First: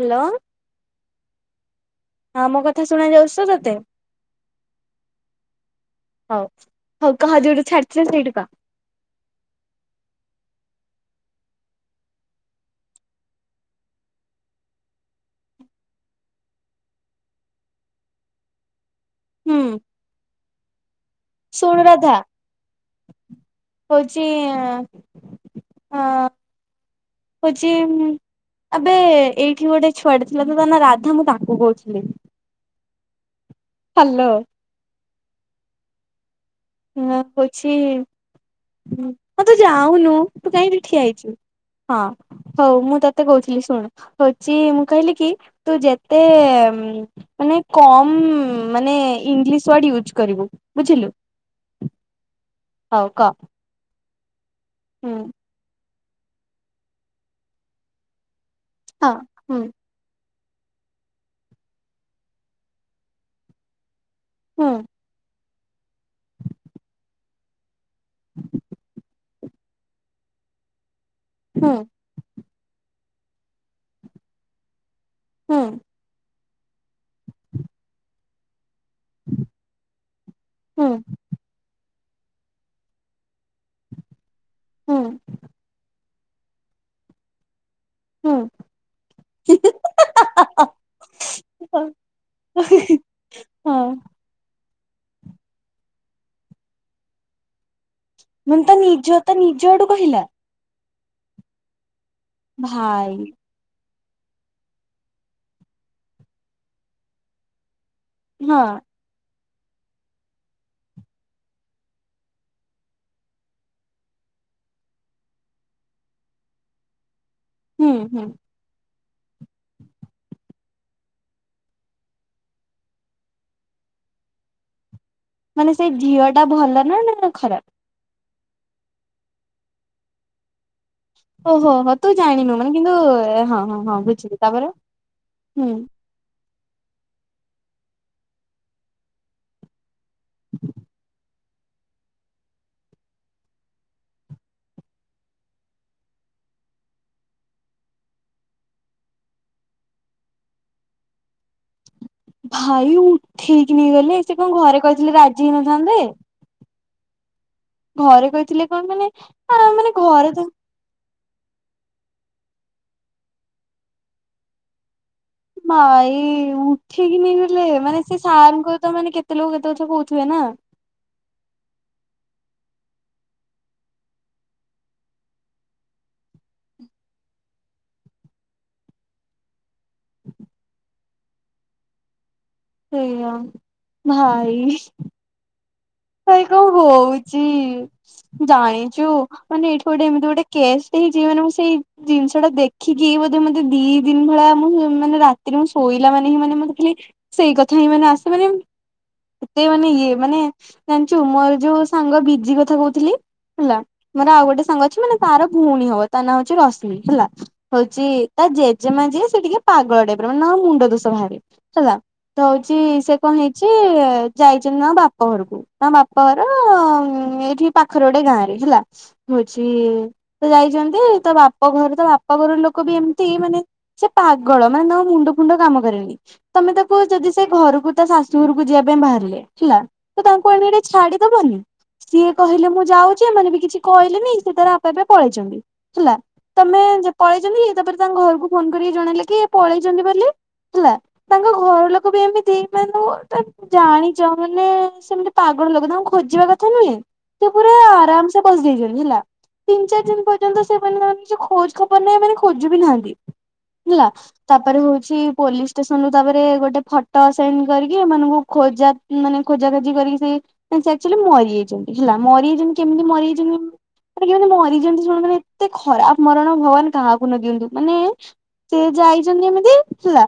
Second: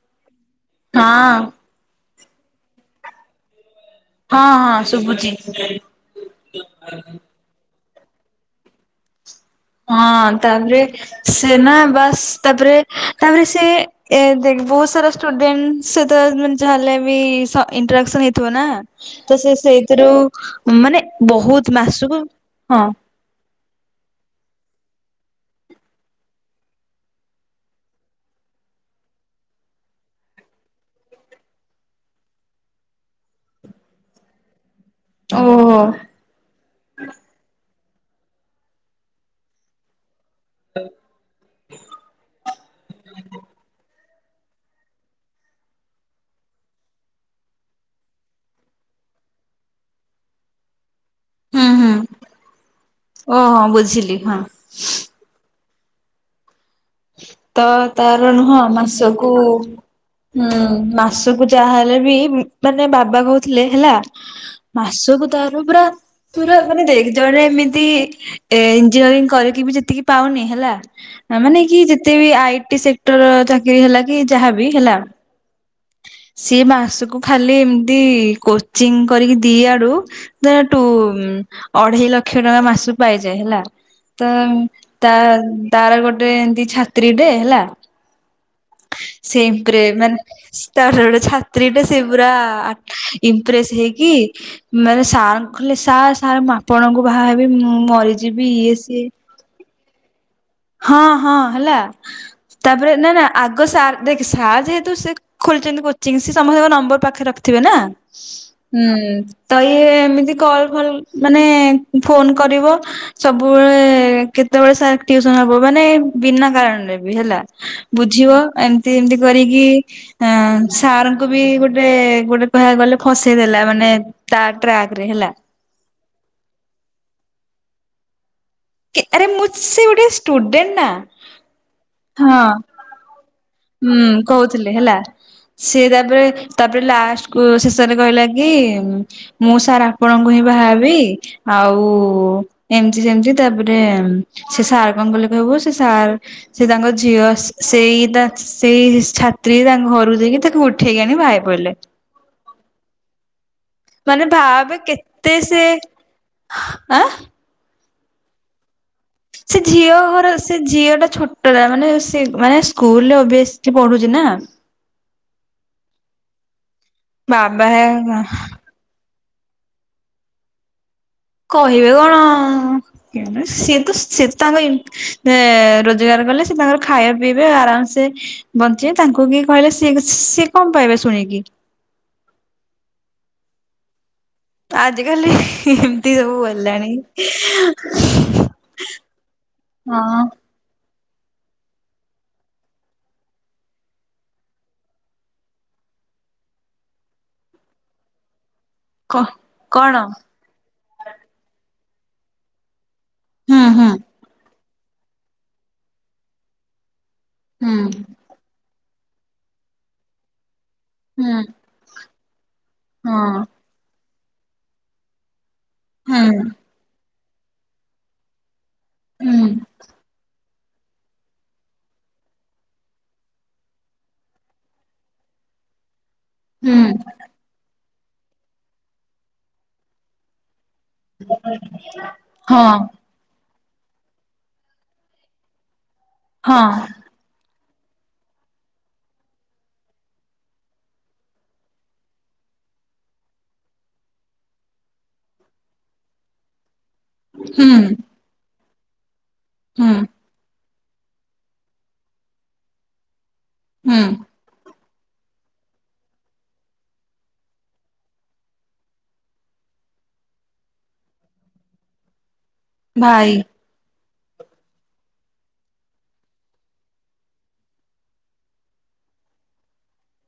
Hello. ହଁ। ହଁ ମୋ କଥା ଶୁଣ ଯାଉଛି ତ ତତେ? ହଁ ହଁ ଶୁଭୁଛି। ହଉ ହଉ କାହା ଯୋଉଠୁ ଛାଡିଥିଲେ ସେଇଠୁ କହ? ହଁ ତାପରେ? ସେ ନା ବାସ୍ ତାପରେ ତାପରେ ସେ ଏ ଦେଖ ବହୁତ ସାରା ଡେଣ୍ଟ ସହିତ ଯାହାଲେ ବି ଇଣ୍ଟୋଡେକ୍ସନ ହେଇଥିବ ନା। ତ ସେ ହୁଁ ସେଇଥିରୁ ମାନେ ବହୁତ ଶୁଣୁ ରାଧା ମାସକୁ ହଁ। ହଉଛି ହଁ। ହଉଛି। ଏବେ ଏଇଠି ଗୋଟେ ଛୁଆଟେ ଥିଲା ତ ତା ନା ରାଧା ମୁଁ ତାଙ୍କୁ କହୁଥିଲି। ହାଲୋ। ଓହୋ। ହଁ କହୁଛି ମ ତୁ ଯାଉନୁ। ତୁ କାହିଁକି ଠିଆ ହେଇଛୁ ହଁ ହଉ ମୁଁ ତତେ କହୁଥିଲି ଶୁଣୁ? ହଉଚି ମୁଁ କହିଲି କି ତୁ ଯେତେ ମାନେ କମ ମାନେ ଇଂଲିଶ ୱାର୍ଡ ୟୁଜ କରିବୁ ବୁଝିଲୁ। ହୁଁ ହୁଁ ହଉ କହ ଓହୋ ବୁଝିଲି ହଁ। ହୁଁ। ତ ତାର ନୁହଁ ହଁ ମାସକୁ। ହୁଁ ହୁଁ ମାସକୁ ଯାହା ହେଲେ ବି ମାନେ ବାବା କହୁଥିଲେ ହେଲା ହୁଁ ମାସକୁ ତାର ପୁରା ପୁରା ମାନେ ଜଣେ ଏମିତି ଇଞ୍ଜିନିୟରିଂ କରିକି ଯେତିକି ପାଉନି ହେଲା ମାନେ ହୁଁ କି ଯେତେ ବି ଆଇଟି ସେକ୍ଟର ଚାକିରି ହେଲା କି ଯାହାବି ହେଲା। ହୁଁ। ସିଏ ମାସ କ ଖାଲି ଏମିତି ଚିଙ୍ଗ କରିକି ଦି ଆଡୁୁ ତାଠୁ ହୁଁ ଅଟା ଅଢେଇ ଲକ୍ଷ ଟଙ୍କା ମାସୁ ପାଇଯାଏ ହେଲା। ତ ହୁଁ ତା ତାର ଗୋଟେ ଏମିତି ଛାତ୍ରୀଟେ ହେଲା। ହୁଁ ସେଇପ୍ ରେ ମାନେ ତାର ଗୋଟେ ଅପା ଛାତ୍ରୀଟା ସେ ପୁରା ଇମ୍ପ୍ରେସ ହଁ ହେଇକି। ମାନେ ସାର୍ କହେ ସାର୍ ସାର୍ ଆପଣଙ୍କୁ ବାହା ହେବି ମୁଁ ମରି ମାନେ ତ ନିଜ ତ ନିଜ ଆଡୁ କହିଲା। ହଁ ହଁ ହେଲା ତାପରେ ନା ଭାଇ ନା ଆଗା ଆ ସାର୍ ଦେଖ ସାର୍ ଯେହେତୁ ସେ ଖୋଲିଛନ୍ତି କୋଚିଂ ସି ସମସ୍ତଙ୍କ ନମ୍ବର ପାଖରେ ରଖିଥିବେ ନା। ହଁ ହୁଁ ତ ଇ ଏମିତି କଲ୍ ଭଲ ମାନେ ଫୋନ କରିବ। ସବୁବେଳେ କେତେବେଳେ ସାର। ମାନେ ବିନା କାରଣରେ ବି ହେଲା ହୁଁ ହୁଁ ବୁଝିବ ଏମତି ଏମତି କରିକି। ଆ ସାରଙ୍କୁ ବି ଗୋଟେ ଗୋଟେ କହିବାକୁ ଗଲେ ଫସେଇ ଦେଲା ମାନେ। ତା ଟ୍ରାକ ରେ ହେଲା। ମାନେ ସେଇ ଝିଅ ଟା ଭଲ ନା ନା ଖରାପ। ଆରେ ମୁଁ ସେ ଗୋଟେ ଷ୍ଟୁଡେଣ୍ଟ ନା। ଓହୋ ହୋ ତୁ ହଁ ଜାଣିନୁ ମାନେ କିନ୍ତୁ ହଁ। ହଁ ହୁଁ ବୁଝିଲି ତାପରେ କହୁଥିଲେ ହେଲା ହୁଁ ସେ ତାପରେ ତାପରେ ଲାଷ୍ଟ କୁ ସେସରେ କହିଲା କି ମୁଁ ସାର୍ ଆପଣଙ୍କୁ ହିଁ ବାହାବି। ଆଉ ଏମତି ସେମିତି ତାପରେ ସେ ସାର୍ କଣ କହିଲ କହିବୁ ସେ ସାର୍ ସେ ତାଙ୍କ ଝିଅ ସେଇତା ସେଇ ଛାତ୍ରୀ ତାଙ୍କ ଘରକୁ ଯାଇକି ତାକୁ ଉଠେଇକି ଆଣି ବାହାହେଇ ପଇଲେ। ଭାଇ ଉ ଉଠେଇିକି ନେଇଗଲେ ମାନେ ସେ କଣ ଭାବେ ଘରେ କହିଥିଲେ କେତେ ରାଜି ସେ ହେଇନଥାନ୍ତେ? ଆଁ ଘରେ କହିଥିଲେ କଣ ତମେ ସେ ଝିଅ ଘର, ସେ ଝିଅଟା ଛୋଟ ମାନେ ସେ ମାନେ ସ୍କୁଲରେ ଓବିଅସଲି ପଢୁଛି ନା ମାଇ ଉଠେଇକି ନେଇଗଲେ, ମାନେ ସେ ବାବା ସାରଙ୍କୁ ତ ମାନେ କେତେ କେତେ ଲୋକ କେତେ କଥା କହୁଥିବେ ନା? କହିବେ କଣ? ସି ତ ସେ ତାଙ୍କ ରୋଜଗାର କଲେ, ସେ ତାଙ୍କର ଖାଇବା ପିଇବେ ଆରାମସେ ବଞ୍ଚିବେ, ତାଙ୍କୁ କିଏ କହିଲେ ସି ସିଏ କଣ ପାଇବେ ଶୁଣିକି। ସେଇଆ, ଭାଇ। ଆଜି କାଲି ଭାଇ କଣ ହଉଛି, ଜାଣିଛୁ ମାନେ ଏଇଠୁ ଗୋଟେ ହଁ ଏମିତି ଗୋଟେ କେସଟେ ହେଇଛି ମାନେ ମୁଁ ସେଇ ଜିନିଷ ଟା ଦେଖିକି ବୋଧେ ମତେ ଦି ଦିନ ଭଳିଆ ମୁଁ ମାନେ ରାତିରେ ମୁଁ ଶୋଇଲା ମାନେ ହିଁ ମାନେ ମତେ ଖାଲି ସେଇ କଥା ହିଁ ମାନେ ଆସେ ମାନେ କ ଏତେ ମାନେ କଣ ଇଏ, ମାନେ ଜାଣିଛୁ ମୋର ଯୋଉ ସାଙ୍ଗ ବିଜି କଥା କହୁଥିଲି ହୁଁ ହେଲା, ହୁଁ ମୋର ଆଉ ଗୋଟେ ସାଙ୍ଗ ଅଛି ମାନେ ତାର ଭଉଣୀ ହବ ତା ନାଁ ହଉଛି ରଶ୍ମି ହେଲା। ହୁଁ ହଉଛି ତା ଜେଜେମା ଯିଏ ସେ ଟିକେ ପାଗଳ ଟାଇପ ର ମାନେ ତାଙ୍କ ମୁଣ୍ଡ ଦୋଷ ହୁଁ ବାହାରିଚି ହେଲା। ତ ହଉଛି ସେ ହଁ କଣ ହେଇଛି ଯାଇଛନ୍ତି ତାଙ୍କ ବାପ ଘରକୁ ତାଙ୍କ ବାପା ହୁଁ ଘର ଏଇଠି ପାଖରେ ଗୋଟେ ଗାଁ ରେ ହେଲା, ହୁଁ ହଉଛି ତ ଯାଇଛନ୍ତି ତ, ବାପ ଘର ତ, ବାପ ଘର ଲୋକ ବି ଏମିତି ମାନେ ସେ ପାଗଳ, ମାନେ ତା ମୁଣ୍ଡ ଫୁଣ୍ଡ କାମ କରେନି। ତମେ ହୁଁ ତାକୁ ଯଦି ସେ ଘରକୁ ତା ଶାଶୁଘରକୁ ଯିବା ପାଇଁ ବାହାରିଲେ ହେଲା, ତ ତାଙ୍କୁ ଆଣ ଛାଡିଦବନି, ସିଏ କହିଲେ ହଁ ମୁଁ ଯାଉ ସେମାନେ ବି କିଛି କହିଲେନି, ସେ ତାର ଆପେ ଆପେ ପଳେଇଛନ୍ତି, ହେଲା, ହଁ ତମେ ପଳେଇଛନ୍ତି ଇ ତାପରେ ତାଙ୍କ ଘରକୁ ଫୋନ କରିକି ଜଣେଇଲେ କି ପଳେଇଛନ୍ତି ବୋଲି। ହେଲା, ତାଙ୍କ ଘର ଲୋକ ବି ଏମିତି [unintelligible] ଜାଣିଛ ମାନେ ସେମିତି ପାଗଳ ଲୋକ, ତାଙ୍କୁ ଖୋଜିବା କଥା ନୁହେଁ, ସେ ପୁରା ହୁଁ ଆରାମ ସେ ବସି ଯାଇଛନ୍ତି ହେଲା। ତିନି ହୁଁ ଚାରି ଦିନ ପର୍ଯ୍ୟନ୍ତ ସେମାନେ ତାର ନିଜ ଖୋଜ ଖବର ନାହିଁ ଏମାନେ ଖୋଜ ବି ନାହାନ୍ତି। ହୁଁ ହେଲା, ତାପରେ ହଉଛି ପୋଲିସ ସନ ରୁ ତାପରେ ଗୋଟେ ଫଟୋ ସେଣ୍ଡ କରିକି ଏମାନଙ୍କୁ ଖୋଜା ମାନେ ଖୋଜାଖୋଜି କରିକି ସେ ଆକୁଚୁଆଲି ମରିଯାଇଛନ୍ତି ହେଲା, ମରିଯାଇଛନ୍ତି କେମିତି ଭାଇ ମରିଯାଇଛନ୍ତି? କେମିତି ମରି ଯାଇଛନ୍ତି, ଶୁଣନ୍ତୁ -ଏତେ ଖରାପ ମରଣ ଭଗବାନ କାହାକୁ ନ ଦିଅନ୍ତୁ, ମାନେ ସେ ଯାଇଛନ୍ତି ଏମିତି ହେଲା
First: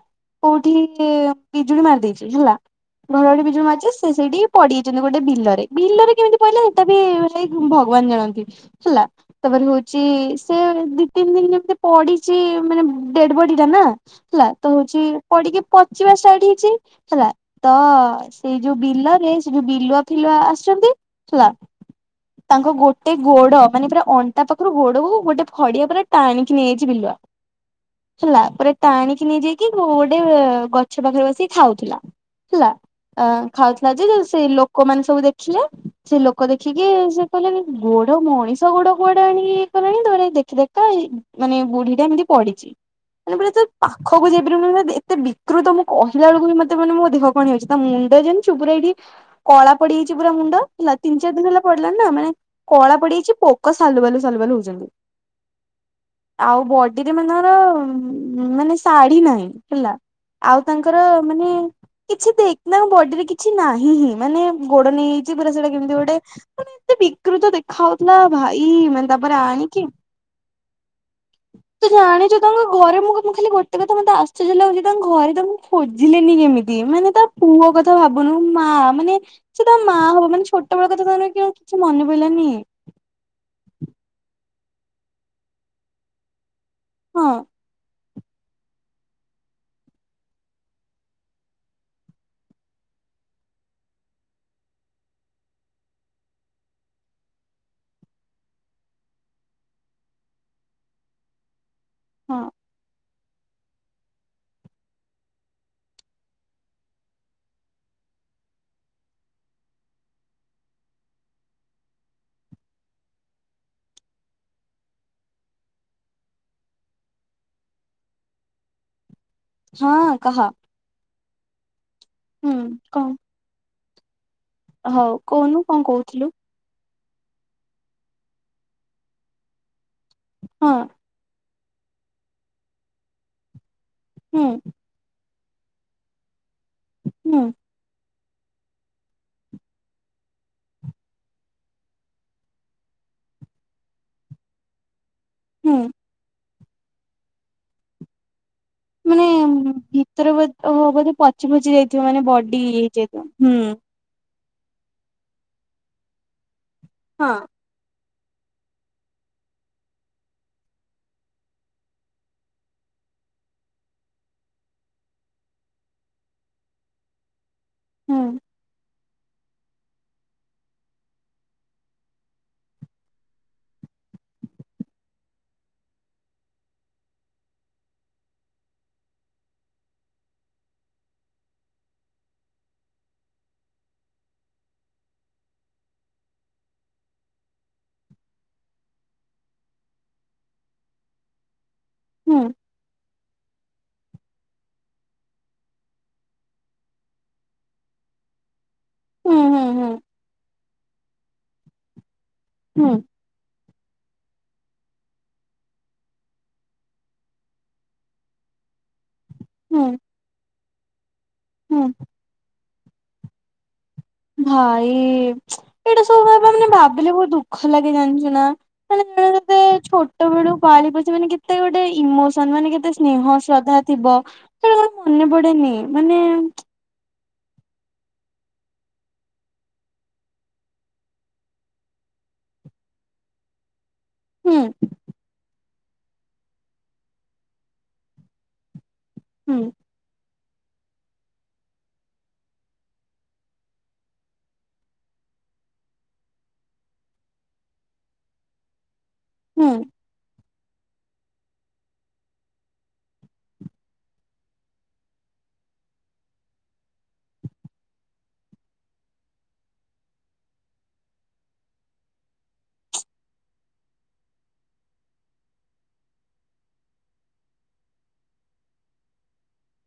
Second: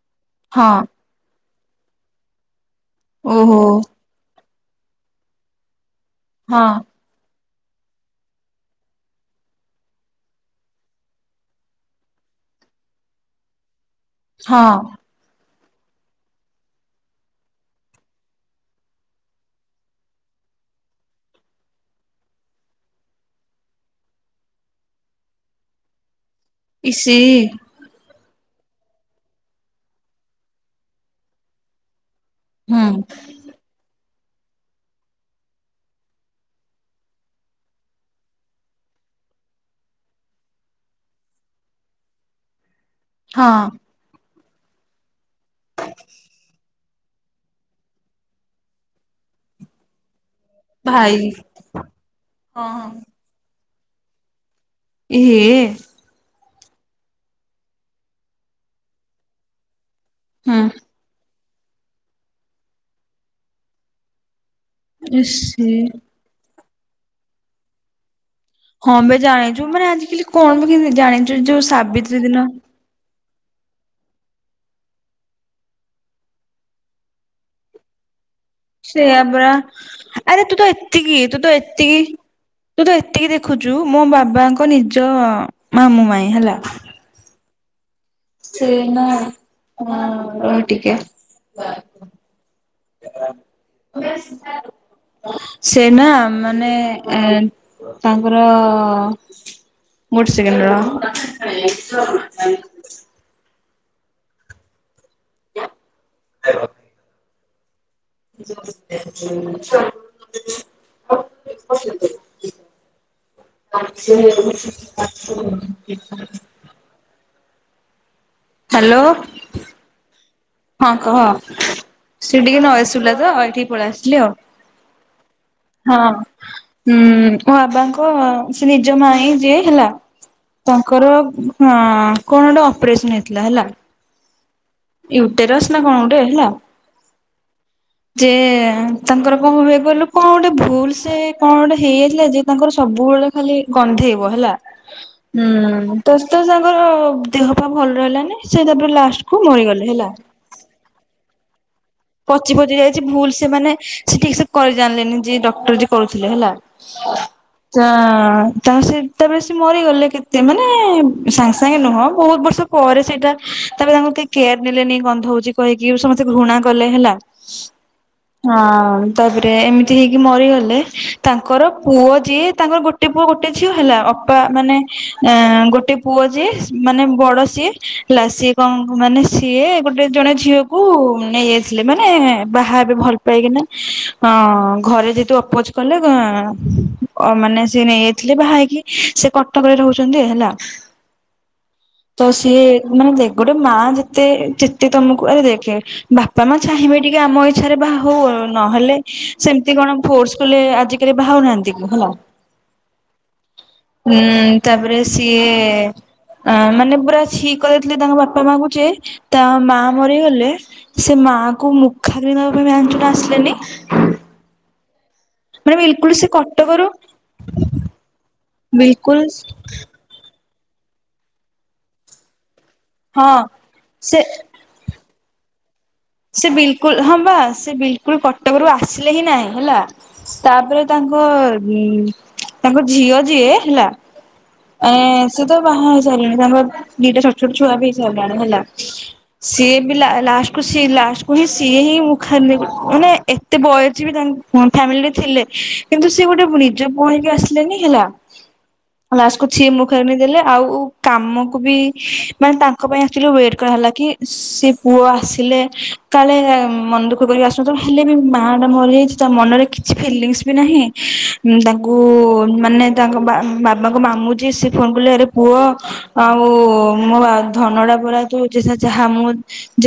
କୋଉଠି ହଁ ବିଜୁଳି ମାରି ଦେଇଛି ହେଲା, ଘଡଘଡି ଓହୋ ବିଜୁଳି ମାରିଛି ସେ ସେଇଠି ପଡିଯାଇଛନ୍ତି ଗୋଟେ ବିଲରେ, ବିଲରେ କେମିତି ହଁ ପଇଲେ ସେଟା ବି ଭ ଭଗବାନ ଜାଣନ୍ତି। ହେଲା। ତାପରେ ହଉଛି ସେ ଦି ତିନି ଦିନ ଯେମିତି ପଡିଛି ମାନେ ଡେଡ ବଡି ଟା ନା। ହେଲା ହଁ ତ ହଉଛି ପଡିକି ପଚିବା ଷ୍ଟାଟ ହେଇଛି ହେଲା ତ ସେଇ ଯୋଉ ବିଲ ରେ ସେ ଯୋଉ ବିଲୁଆ ଫିଲୁଆ ଆସିଛନ୍ତି ହେଲା ତାଙ୍କ ଗୋଟେ ଗୋଡ ମାନେ ପୁରା ଅଣ୍ଟା ପାଖରୁ ଗୋଡ ହଉ ଗୋଟେ ଫଡିଆ ପୁରା ଟାଣିକି ନେଇ ଯାଇଛି ଇସି ବିଲୁଆ। ହେଲା, ପୁରା ଟାଣିକି ନେଇଯାଇକି ଗୋଟେ ଗଛ ପାଖରେ ବସିକି ଖାଉଥିଲା। ହେଲା ହୁଁ ଅ ଖାଉଥିଲା ଯେ- ସେ ଲୋକମାନେ ସବୁ ଦେଖିଲେ, ସେ ଲୋକ ଦେଖିକି ସେ କହିଲେ, ଗୋଡ ମଣିଷ ଗୋଡ କୁଆଡେ ଆଣିକି ଇଏ କଲାଣି, ଦେଖି ଦେଖା ମାନେ ବୁଢୀଟା ଏମିତି ପଡିଚି। ମାନେ ପୁରା ହଁ ତା ପାଖକୁ ଯାଇପାରି ଏତେ ବିକୃତ ମୁଁ କହିଲ ବେଳକୁ ବି ମତେ ମେ ମୋ ଦେହ କଣ ହଉଛି ତା ମୁଣ୍ଡ ଜାଣିିଛୁ ପୁରା ଏଇଠି କଳା ପଡିଯାଇଛି ପୁରା ମୁଣ୍ଡ। ହେଲା ଭାଇ ତିନିଚାର ଦିନ ହେଲା ପଡିଲା ନା ମାନେ ହଁ। କଳା ପଡିଯାଇଚି ପୋକ ସାଲୁବାଲୁ ସାଲୁବାଲୁ ହୋଉଚନ୍ତି। ଏହେ ଆଉ ବଡିରେ ମାନେ ତାଙ୍କର ମାନେ ଶାଢୀ ନାହିଁ ହେଲା। ଆଉ ହୁଁ ତାଙ୍କର ମାନେ କିଛି ଦେଖ୍ ନା ବଡିରେ କିଛି ନାହିଁ ହିଁ ମାନେ ଗୋଡ ନେଇ ଏଇଚି ପୁରା ସେ ସେଟା କେମିତି ଗୋଟେ ମାନେ ଏତେ ବିକୃତ ଦେ ଖାଉଥୁଲା ଭାଇ ହଁ ମାନେ ବେ ତାପରେ ଜାଣିଛୁ ଆଣିକି ମାନେ ଆଜିକାଲି କଣ ବେ କେମିତି ଜାଣିଛୁ ଯୋଉ ତୁ ସାବିତ୍ରୀ ଜାଣିଚୁ ଦିନ ତାଙ୍କୁ ଆଉ ଘରେ ମୁଁ କା ମୁଁ ଖାଲି ଗୋଟେ କଥା ମତେ ଆଶ୍ଚର୍ଯ୍ୟ ଲାଗୁଚି ତାଙ୍କ ଘରେ ତାଙ୍କୁ ଖୋଜିଲେନି କେମିତି ମାନେ ତା ପୁଅ କଥା ଭା ବୁନୁ ମାଆ ମାନେ ସେଇଆ ପରା ସେ ତା ମାଆ ହବ ଆରେ ମାନେ ତୁ ତ ଛୋଟବେଳ କଥା ଏତିକି ତାକୁ ତୁ ନେଇକି ଆଉ ତ କିଛି ଏତିକି ମନେପଇଲାନି। ତୁ ତ ଏତିକି ଦେଖୁଚୁ ମୋ ବାବାଙ୍କ ନିଜ ମାମୁଁ ମାଇଁ ହେଲା ହଁ। ସିଏ ନା ଆଁ ରହ ଟିକେ। ତମୋ ସେନା ମାନେ ଏ ତାଙ୍କର ଗୋଟେ ସେକେଣ୍ଡ ରହ। ହଁ ଆ [unintelligible] ଆଛି ହାଲୋ। ହଁ କହ। ହଁ କହ ସେ ହୁଁ ଟିକେ ନଏଜ ଶୁଲା କଣ ତ ଏଠିକି ପଳେଆସଲି ଆଉ। ହଉ କୋହୁନୁ କଣ କହୁଥିଲୁ। ହୁଁ ବାବାଙ୍କ ସେ ନିଜ ମାଇଁ ଯିଏ ହେଲା ହଁ ତାଙ୍କର ହଁ କଣ ଗୋଟେ ଅପରେସନ ହେଇଥିଲା ହେଲା ହୁଁ। ୟୁଟେରସ୍ ନା କଣ ଗୋଟେ ହେଲା ହୁଁ। ଯେ ତାଙ୍କର କଣ କଣ ହୁଏ କହିଲୁ କଣ ଗୋଟେ ଭୁଲସେ କଣ ଗୋଟେ ହେଇଯାଇଥିଲା ଯେ ତାଙ୍କର ସବୁବେଳେ ଖାଲି ଗନ୍ଧେଇବ ହେଲା। ହ ଉଁ ତ ତ ସାଙ୍ଗର ଦେହପାଆ ଭଲ ରହିଲାନି। ସେଇ ତାପରେ ଲାଷ୍ଟକୁ ମରିଗଲେ ହେଲା। ଓହୋ ବୋଧେ ପଚି ପଚି ଯାଇଥିବ ମାନେ ପଚି ବଡି ପଚି ଯାଇଛି ଭୁଲ ସେମାନେ ଚେକର। ସେ ଠିକସେ କରି ଜାଣିଲେନି ଯିଏ ଡକ୍ଟର ଯିଏ କରୁଥିଲେ ହେଲା। ହଁ। ତ ତାହା ସେ ତାପରେ ସେ ମରିଗଲେ କେତେ ମାନେ ସାଙ୍ଗ ସାଙ୍ଗେ ନୁହଁ ବୋହୁତ ବର୍ଷ ପରେ ସେଇଟା ତାପରେ ତାଙ୍କୁ କେହି କେୟାର ନେଲେନି ଗନ୍ଧୋଉଚି କହିକି ସମସ୍ତେ ଘୃଣା କଲେ ହେଲା ହୁଁ। ହଁ ତାପରେ ଏମିତି ହେଇକି ମରିଗଲେ ତାଙ୍କର ପୁଅ ଯିଏ ତାଙ୍କର ଗୋ ଗୋଟେ ପୁଅ ଗୋଟେ ଝିଅ ହେଲା ଅପା ମାନେ ଏ ଗୋଟେ ପୁଅ ଯିଏ ମାନେ ବଡ ସିଏ। ହେଲା ସିଏ କଣ କ ମାନେ ସିଏ ଗୋଟେ ଜଣେ ଝିଅକୁ ନେଇ ଆ ଆସିଲେ ମାନେ ବାହାହେବେ ଭଲ ପାଇକିନା ଅଁ ଘରେ ଯେହେତୁ ଅପୋଜ କଲେ ଘ ଅ ମାନେ ସିଏ ନେଇଯାଇଥିଲେ ବାହା ହେଇକି ସେ କଟକରେ ରହୁଚନ୍ତି ହେଲା ହ ତ ସିଏ ମାନେ ଦେଖ ଗୋଟେ ମା ଯେତେ ଯେତେ ତମକୁ ଆରେ ଦେଖେ ବା ବାପାମାଆ ଚାହିଁବେ ଟିକେ ଆମ ଇଚ୍ଛାରେ ବାହା ହୋଉ ନହେଲେ ହୁଁ ହୁଁ ସେମିତି ହୁଁ କଣ ଫୋର୍ସ କଲେ ଆଜିକାଲି ବାହାହୋଉନାହାନ୍ତି ହେଲା। ହୁଁ। ଉଁ ତାପରେ ସିଏ ଆ ମାନେ ପୁରା ଛି କରିଦେଇଥିଲେ ତାଙ୍କ ବାପାମାଆଙ୍କୁୁ କିଏ ତା ହୁଁ ମା ହୁଁ ମରିଗଲେ ସେ ମା କୁ ହୁଁ ମୁଖା କିଣବା ପାଇଁ ଭ୍ୟାଞ୍ଚୁଣା ଆସିଲେନି ଭାଇ ମାନେ ଏଇଟା ବିଲକୁଲ ସବୁ ସେ ଭ ମାନେ କଟକରୁ ଭାବିଲେ ବହୁତ ଦୁଃଖ ଲାଗେ ଜାଣିଛୁ ନା ମାନେ ଜଣେ ବିଲକୁଲ ତତେ ଛୋଟ ବେଳୁ ପାଳି ପ ମାନେ କେତେ ଗୋଟେ ଇମୋସନ ମାନେ କେତେ ସ୍ନେହ ହଁ ଶ୍ରଦ୍ଧା ଥିବ ସେ ସେେବେୁ ଆଉ ମନେ ପଡେନି ମାନେ ସେ ବିଲକୁଲ ହଁ ବା ସେ ବିଲକୁଲ କଟକରୁ ଆସିଲେ ହିଁ ନହିଁ ହେଲା ତାପରେ ତାଙ୍କ ତାଙ୍କ ଝିଅ ଯିଏ ହେଲା ହୁଁ ଏ ସେ ତ ବାହା ହେଇ ସାରିଲାଣି ତାଙ୍କ ଦିଟା ଛୋଟ ଛୋଟ ଛୁଆ ବି ହେଇ ସାରିଲାଣି ହେଲା ହୁଁ ସିଏ ବି ଲାଷ୍ଟ ସେ ଲାଷ୍ଟକୁ ହିଁ ସିଏ ହିଁ ମୁଁ ଖା ମାନେ ଏତେ ବୟସ ବି ତାଙ୍କ ଫ୍ୟାମିଲି ରେ ଥିଲେ କିନ୍ତୁ ସେ ଗୋଟେ ନିଜ ପୁଣୀକୁ ଆସିଲେନି ହେଲା ହ ଲାଷ୍ଟ କକୁ ଛିି ମୁଖେଣି ଦେଲେ ଆଉ କାମକୁ ବି ମାନେ ତାଙ୍କ ପାଇଁ ଆସିଲୁ ୱେଟ୍ କରାହେଲା କି ସେ ପୁଅ ଆସ ଥିଲେ କାଳେ ମନ ଦୁଃଖ କରିକ ଆସୁ ହେଲେ ବି ମା ଟା ମରିଯାଇଛି ତା ମନରେ କିଛି ଫିଲଙ୍ଗସ୍ ବି ନାହିଁ ତାଙ୍କୁ ମାନେ ତାଙ୍କ ବାବାଙ୍କ ମାମୁଛି ସେ ଫୋନ କଲେ ହୁହ ଆଉ ମୋ ଧନ ଟା ପରା ତ ଯାହା ମୁଁ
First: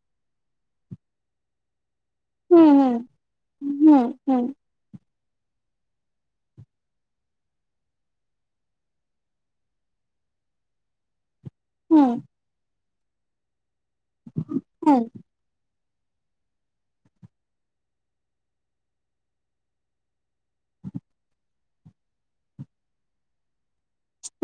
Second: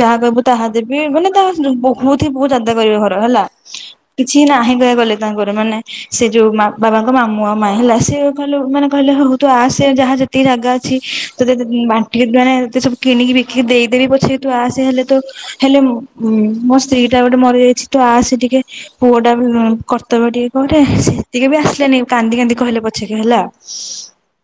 ଯାହା କହିବୁ ତାହା ଦେବି ମାନେ ତାହା ବହୁତ ହିଁ ବହୁତ ହୁଁ ଜନ୍ଦା ହୁଁ କରିବ ଘର ହେଲା ହୁଁ ହୁଁ କିଛି ନାହିଁ କହ ଗଲେ ତାଙ୍କର ମାନେ ସେ ଯୋଉ ବାବାଙ୍କ ମାମୁଁ ଆଉ ମା ହେଲା ସେ କହିଲ ମାନେ କହିଲେ ହଉ ତୁ ଆ ସେ ଯାହା ଯେତିକି ଜାଗା ଅଛି ତତେ ହୁଁ ବାଟିକି ଦୁ ଏତେ ସବୁ କିଣିକି ବିକି ଦେଇଦେବି ପଛେଇ ତୁ ଆସେ ହୁଁ ହେଲେ ତୋ ହେଲେ ମୋ ସ୍ତ୍ରୀ ଟା ଗୋଟେ ମରିଯାଇଛି ତୁ ଆସ ଟିକେ ପୁଅ ଟା ବି କର୍ତ୍ତବ୍ୟ ଟିକେ କରେ ସେତିକି ବି ଆସିଲେନି କାନ୍ଦି କାନ୍ଦି କହିଲେ ପଛେକେ ହେଲା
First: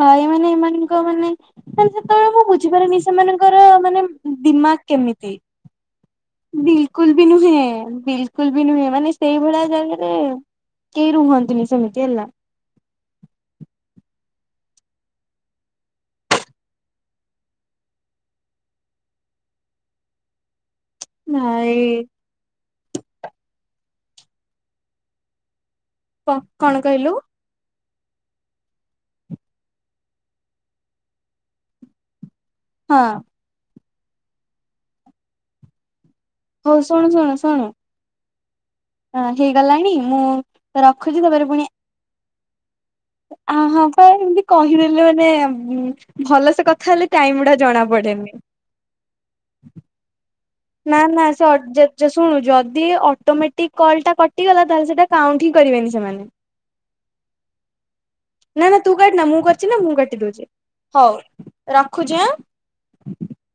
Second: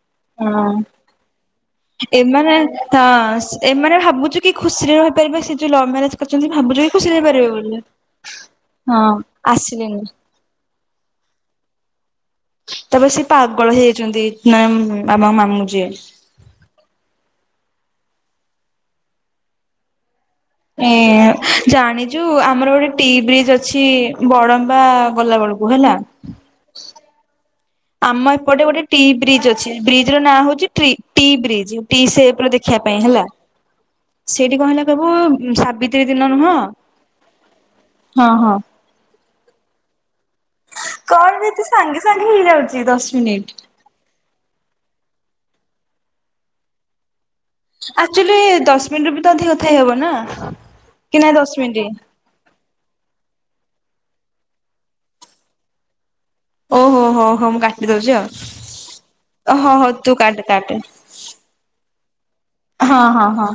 ଗ ହ ମାନେ ହଁ ଏମାନଙ୍କ ମାନେ ମାନେ ଯେତେବେଳେ ମୁଁ ବୁଝିପାରିନି ସେମାନଙ୍କର ମାନେ ଭାବୁ କି ଦିମାଗ ଖୁସିରେ କେମିତି। ରହିପାରିବେ ସେ ଲଭ ମ୍ୟାରେଜ କରିଛନ୍ତି ଭାବୁଛି ଖୁସି ବିଲକୁଲ ହେ ବି ପାରିବେ ନୁହେଁ ବୋଲି ବିଲକୁଲ ବି ନୁହେଁ ହଁ ମାନେ ସେଇଭଳିଆ ଆସିଲନି ଜାଗାରେ କେହି ରୁହନ୍ତିୁନି ସେମିତି ହେଲା ତାପରେ ସେ ପାଗଳ ହେଇଯାଇଛନ୍ତି ନେ ବାାମ ମାମୁଁ ଯିଏ ଏ ଭାଇ ଜାଣି ଯୋଉ ଆମର ଗୋଟେ ଟି ବ୍ରିଜ୍ ଅଛି ବଡମ୍ବା ଗଲାବେେଳକୁ ହେଲା କଣ କହିଲୁ ଆମ ଏପଟେ ଗୋଟେ ଟି ବ୍ରିଜ୍ ଅଛି ବ୍ରିଜ ର ନାଁ ହଉଛି ଟି ବ୍ରିଜ୍ଟି ସେଖ ଶଖିବା ପାଇଁ ହଁ ହେଲା ସେଇଠି କଣ ହେଲା କବୁ ସାବ ି ଦିନ ନୁହଁ ହଉ ଶୁଣୁ ହଁ ହଁ ହ ହେଇଗଲାଣି ମୁଁ ରଖୁଛି କଣ ଏତେ ସାଙ୍ଗେ ସାଙ୍ଗେ ହେଇଯାଉଛି ତ ଆ ହଁ ପା ଏମତି କହିଦେଲେ ମାନେ ଉ ଭଲ ସେ କଥା ହେଲେ ଟାଇମ ଗଡା ଆଚୁଲି ଦଶ ମିନିଟ ବି ତ ଅଧ କଥା ହେଇ ହବ ନା ନା କି ନା ନାଇଁ ଦଶ ମିନିଟ। ସେ ଶୁଣୁ ଯଦି ଅଟୋମେଟିକ କଲ୍ ଟା କଟିଗଲା ତାହେଲେ ସେଇଟା କାଉଣ୍ଟ ହିଁ କରିବେନି ସେମାନେ ଓହୋ ହୋ ହୋ ମୁଁ କାଟିଦଉଛି ଆଉ ନା ନା ତୁ କାଟିନା ମୁଁ କରିଛି ନା ହଉ ହଉ ମୁଁ ତୁ କାଟି କାଟେ ଦଉଛି କାଟେ ହଉ ରଖୁଛି ଆଁ ହଁ ହଁ ହଁ